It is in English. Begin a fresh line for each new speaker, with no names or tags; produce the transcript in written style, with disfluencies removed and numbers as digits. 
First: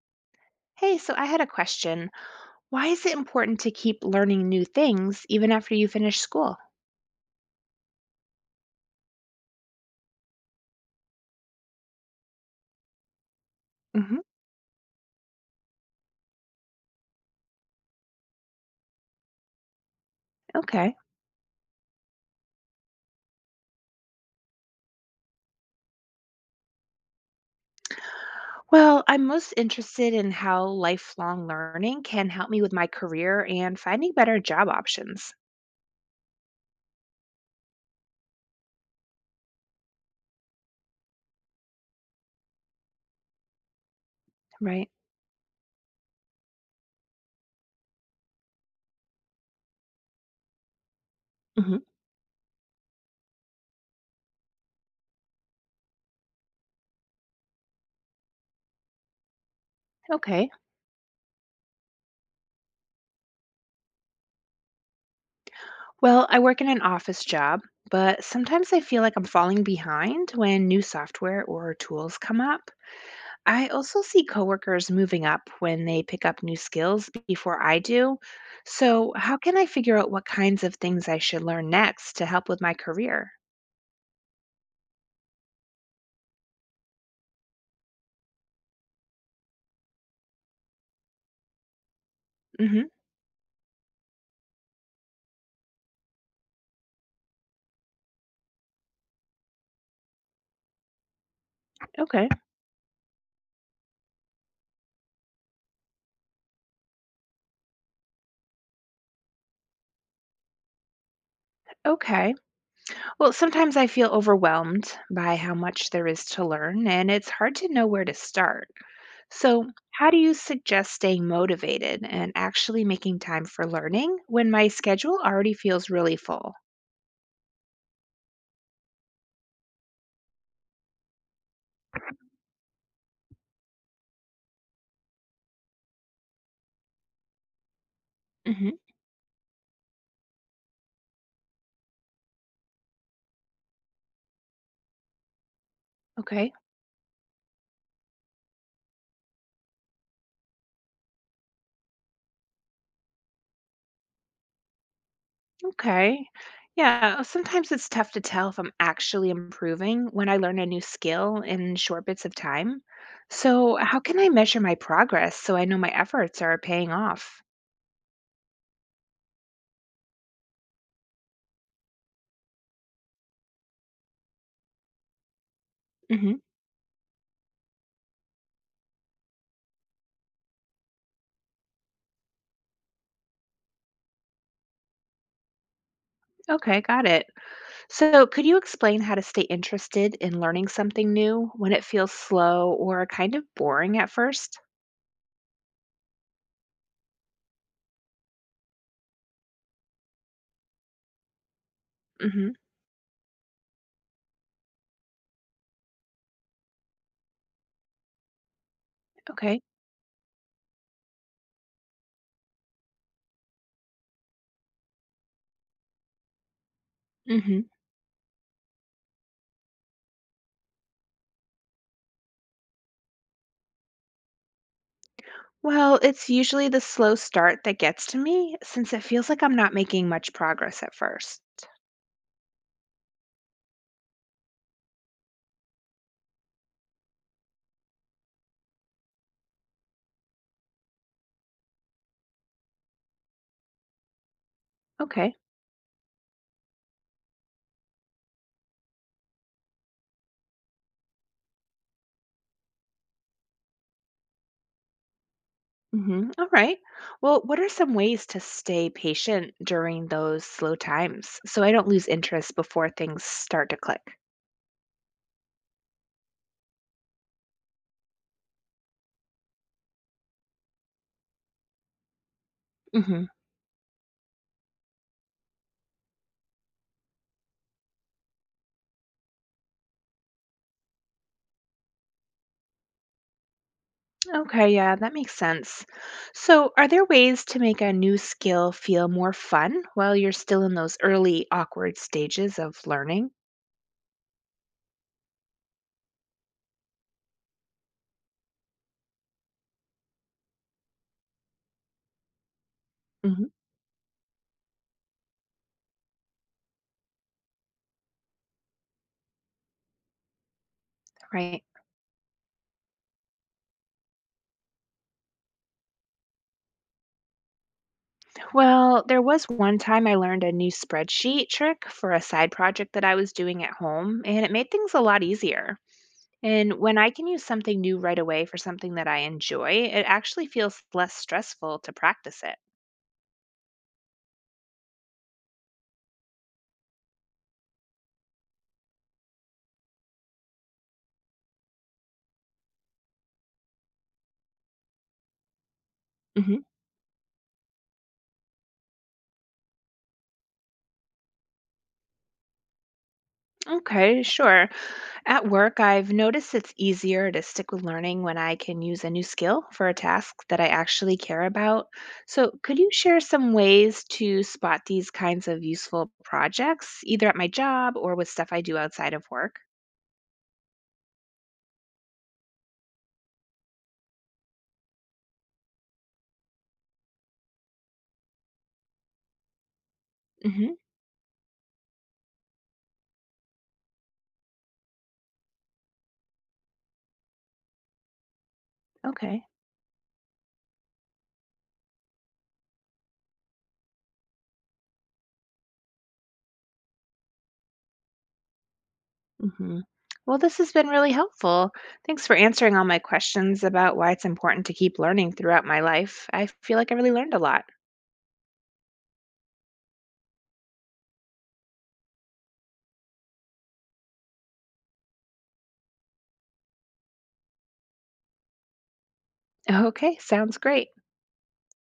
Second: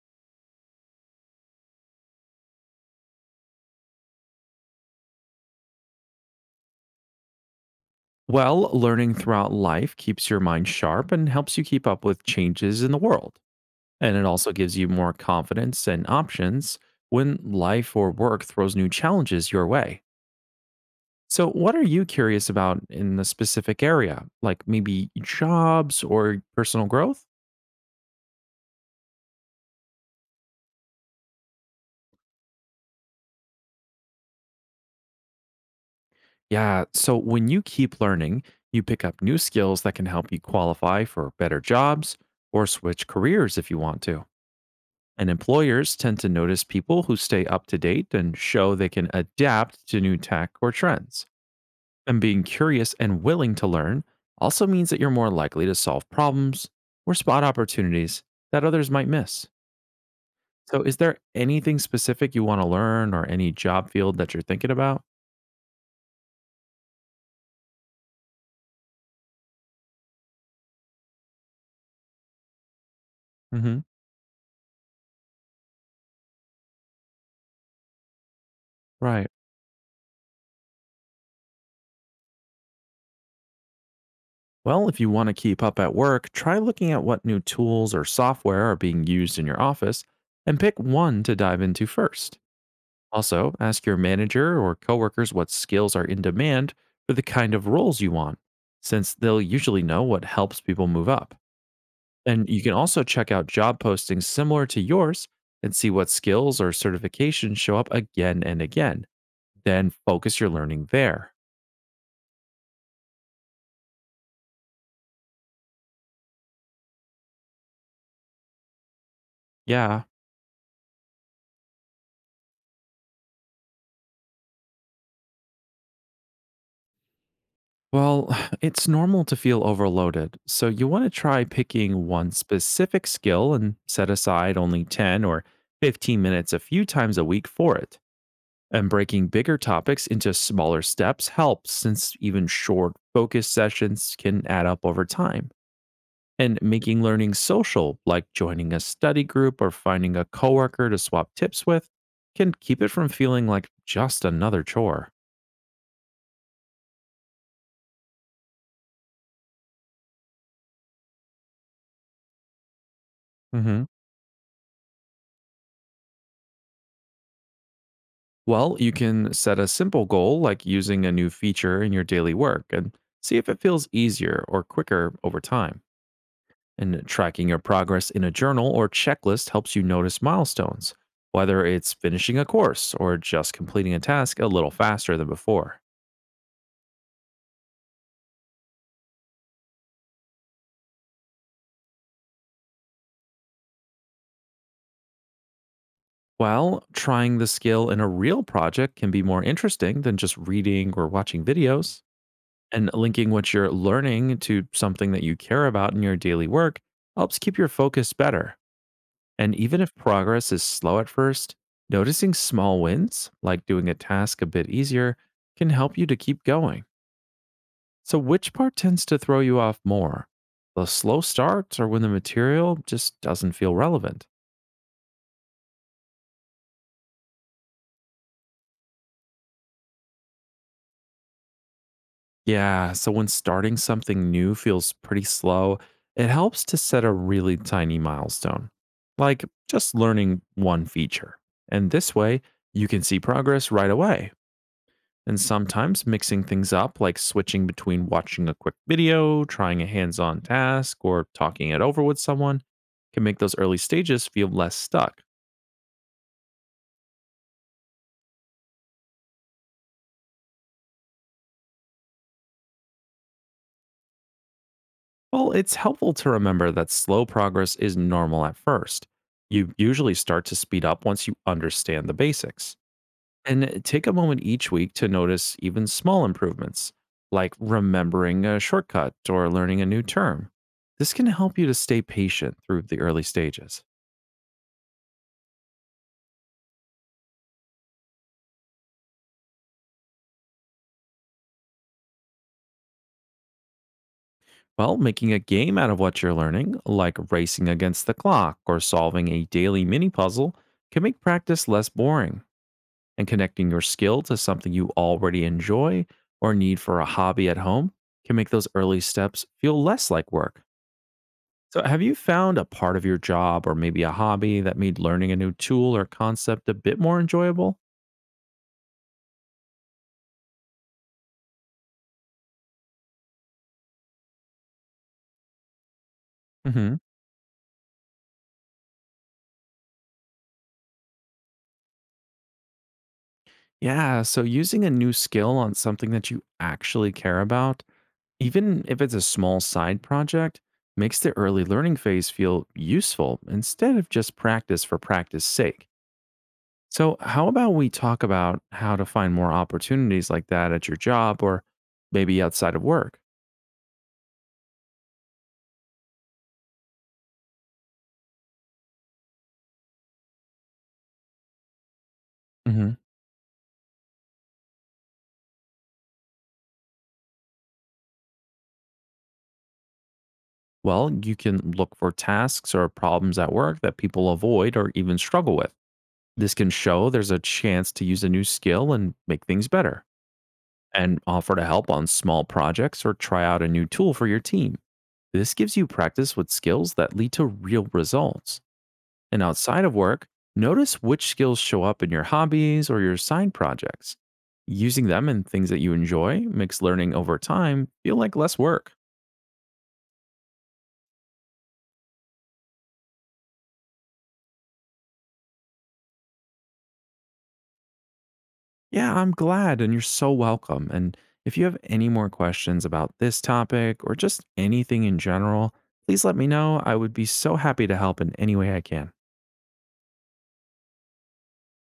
Hey, so I had a question. Why is it important to keep learning new things even after you finish school?
Well, learning throughout life keeps your mind sharp and helps you keep up with changes in the world. And
Hmm.
it also gives you more confidence and options when life or work throws new challenges your way.
Okay.
So, what are you curious about in the specific area, like maybe jobs or personal growth?
Well, I'm most interested in how lifelong learning can help me with my career and finding better job options.
Yeah, so when you keep learning, you pick up new skills that can help you qualify for better jobs or switch careers if you want to.
Right.
And employers tend to notice people who stay up to date and show they can adapt to new tech or trends.
Hmm.
And being curious and willing to learn also means that you're more likely to solve problems or spot opportunities that others might miss.
Okay.
So, is there anything specific you want to learn or any job field that you're thinking about?
Well, I work in an office job, but sometimes I feel like I'm falling behind when new software or tools come up. I
Hmm.
also see coworkers moving up when they pick up new skills before I do. So,
Right.
how can I figure out what kinds of things I should learn next to help with my career?
Well, if you want to keep up at work, try looking at what new tools or software are being used in your office and pick one to dive into first.
Hmm.
Also, ask your manager or coworkers what skills are in demand for the kind of roles you want, since they'll usually know what helps people move up.
Okay.
And you can also check out job postings similar to yours and see what skills or certifications show up again and again. Then focus your learning there.
Okay. Well, sometimes I feel overwhelmed by how much there is to learn, and it's hard to know where to start. So,
Yeah.
how do you suggest staying motivated and actually making time for learning when my schedule already feels really full?
Well, it's normal to feel overloaded, so you want to try picking one specific skill and set aside only 10 or 15 minutes a few times a week for it.
Hmm.
And breaking bigger topics into smaller steps helps, since even short focus sessions can add up over time.
Okay.
And making learning social, like joining a study group or finding a coworker to swap tips with, can keep it from feeling like just another chore.
Okay. Yeah, sometimes it's tough to tell if I'm actually improving when I learn a new skill in short bits of time. So,
Hmm.
how can I measure my progress so I know my efforts are paying off?
Well, you can set a simple goal like using a new feature in your daily work and see if it feels easier or quicker over time.
Hmm.
And tracking your progress in a journal or checklist helps you notice milestones, whether it's finishing a course or just completing a task a little faster than before.
Okay, got it. So, could you explain how to stay interested in learning something new when it feels slow or kind of boring at first?
While trying the skill in a real project can be more interesting than just reading or watching videos,
Hmm.
and linking what you're learning to something that you care about in your daily work helps keep your focus better. And
Okay.
even if progress is slow at first, noticing small wins, like doing a task a bit easier, can help you to keep going.
Hmm.
So, which part tends to throw you off more? The slow starts or when the material just doesn't feel relevant?
Well, it's usually the slow start that gets to me since it feels like I'm not making much progress at first.
Yeah, so when starting something new feels pretty slow, it helps to set a really tiny milestone, like just learning one feature. And this way, you can see progress right away.
Okay.
And sometimes mixing things up, like switching between watching a quick video, trying a hands on task, or talking it over with someone, can make those early stages feel less stuck.
Mhm. All right. Well, what are some ways to stay patient during those slow times so I don't lose interest before things start to click?
Well, it's helpful to remember that slow progress is normal at first. You usually start to speed up once you understand the basics.
Hmm.
And take a moment each week to notice even small improvements, like remembering a shortcut or learning a new term. This can help you to stay patient through the early stages.
Okay, yeah, that makes sense. So, are there ways to make a new skill feel more fun while you're still in those early awkward stages of learning?
Well, making a game out of what you're learning, like racing against the clock or solving a daily mini puzzle, can make practice less boring, and
Hmm.
connecting your skill to something you already enjoy or need for a hobby at home can make those early steps feel less like work.
Right.
So, have you found a part of your job or maybe a hobby that made learning a new tool or concept a bit more enjoyable?
Well, there was one time I learned a new spreadsheet trick for a side project that I was doing at home, and it made things a lot easier. And
Hmm.
when I can use something new right away for something that I enjoy, it actually feels less stressful to practice it.
Yeah, so using a new skill on something that you actually care about, even if it's a small side project, makes the early learning phase feel useful instead of just practice for practice sake.
Hmm.
So, how about we talk about how to find more opportunities like that at your job or maybe outside of work?
Okay, sure. At work, I've noticed it's easier to stick with learning when I can use a new skill for a task that I actually care about. So, could you
Hmm.
share some ways to spot these kinds of useful projects, either at my job or with stuff I do outside of work?
Well, you can look for tasks or problems at work that people avoid or even struggle with. This can show there's a chance to use a new skill and make things better,
Hmm.
and offer to help on small projects or try out a new tool for your team. This gives you practice with skills that lead to real results. And
Okay.
outside of work, notice which skills show up in your hobbies or your side projects. Using them in things that you enjoy makes learning over time feel like less work.
Hmm. Well, this has been really helpful. Thanks for answering all my questions about why it's important to keep learning throughout my life. I feel like I really learned a lot.
Yeah, I'm glad, and you're so welcome. And if you have any more questions about this topic or just anything in general, please let me know. I would be so happy to help in any way I can.
Okay, sounds great.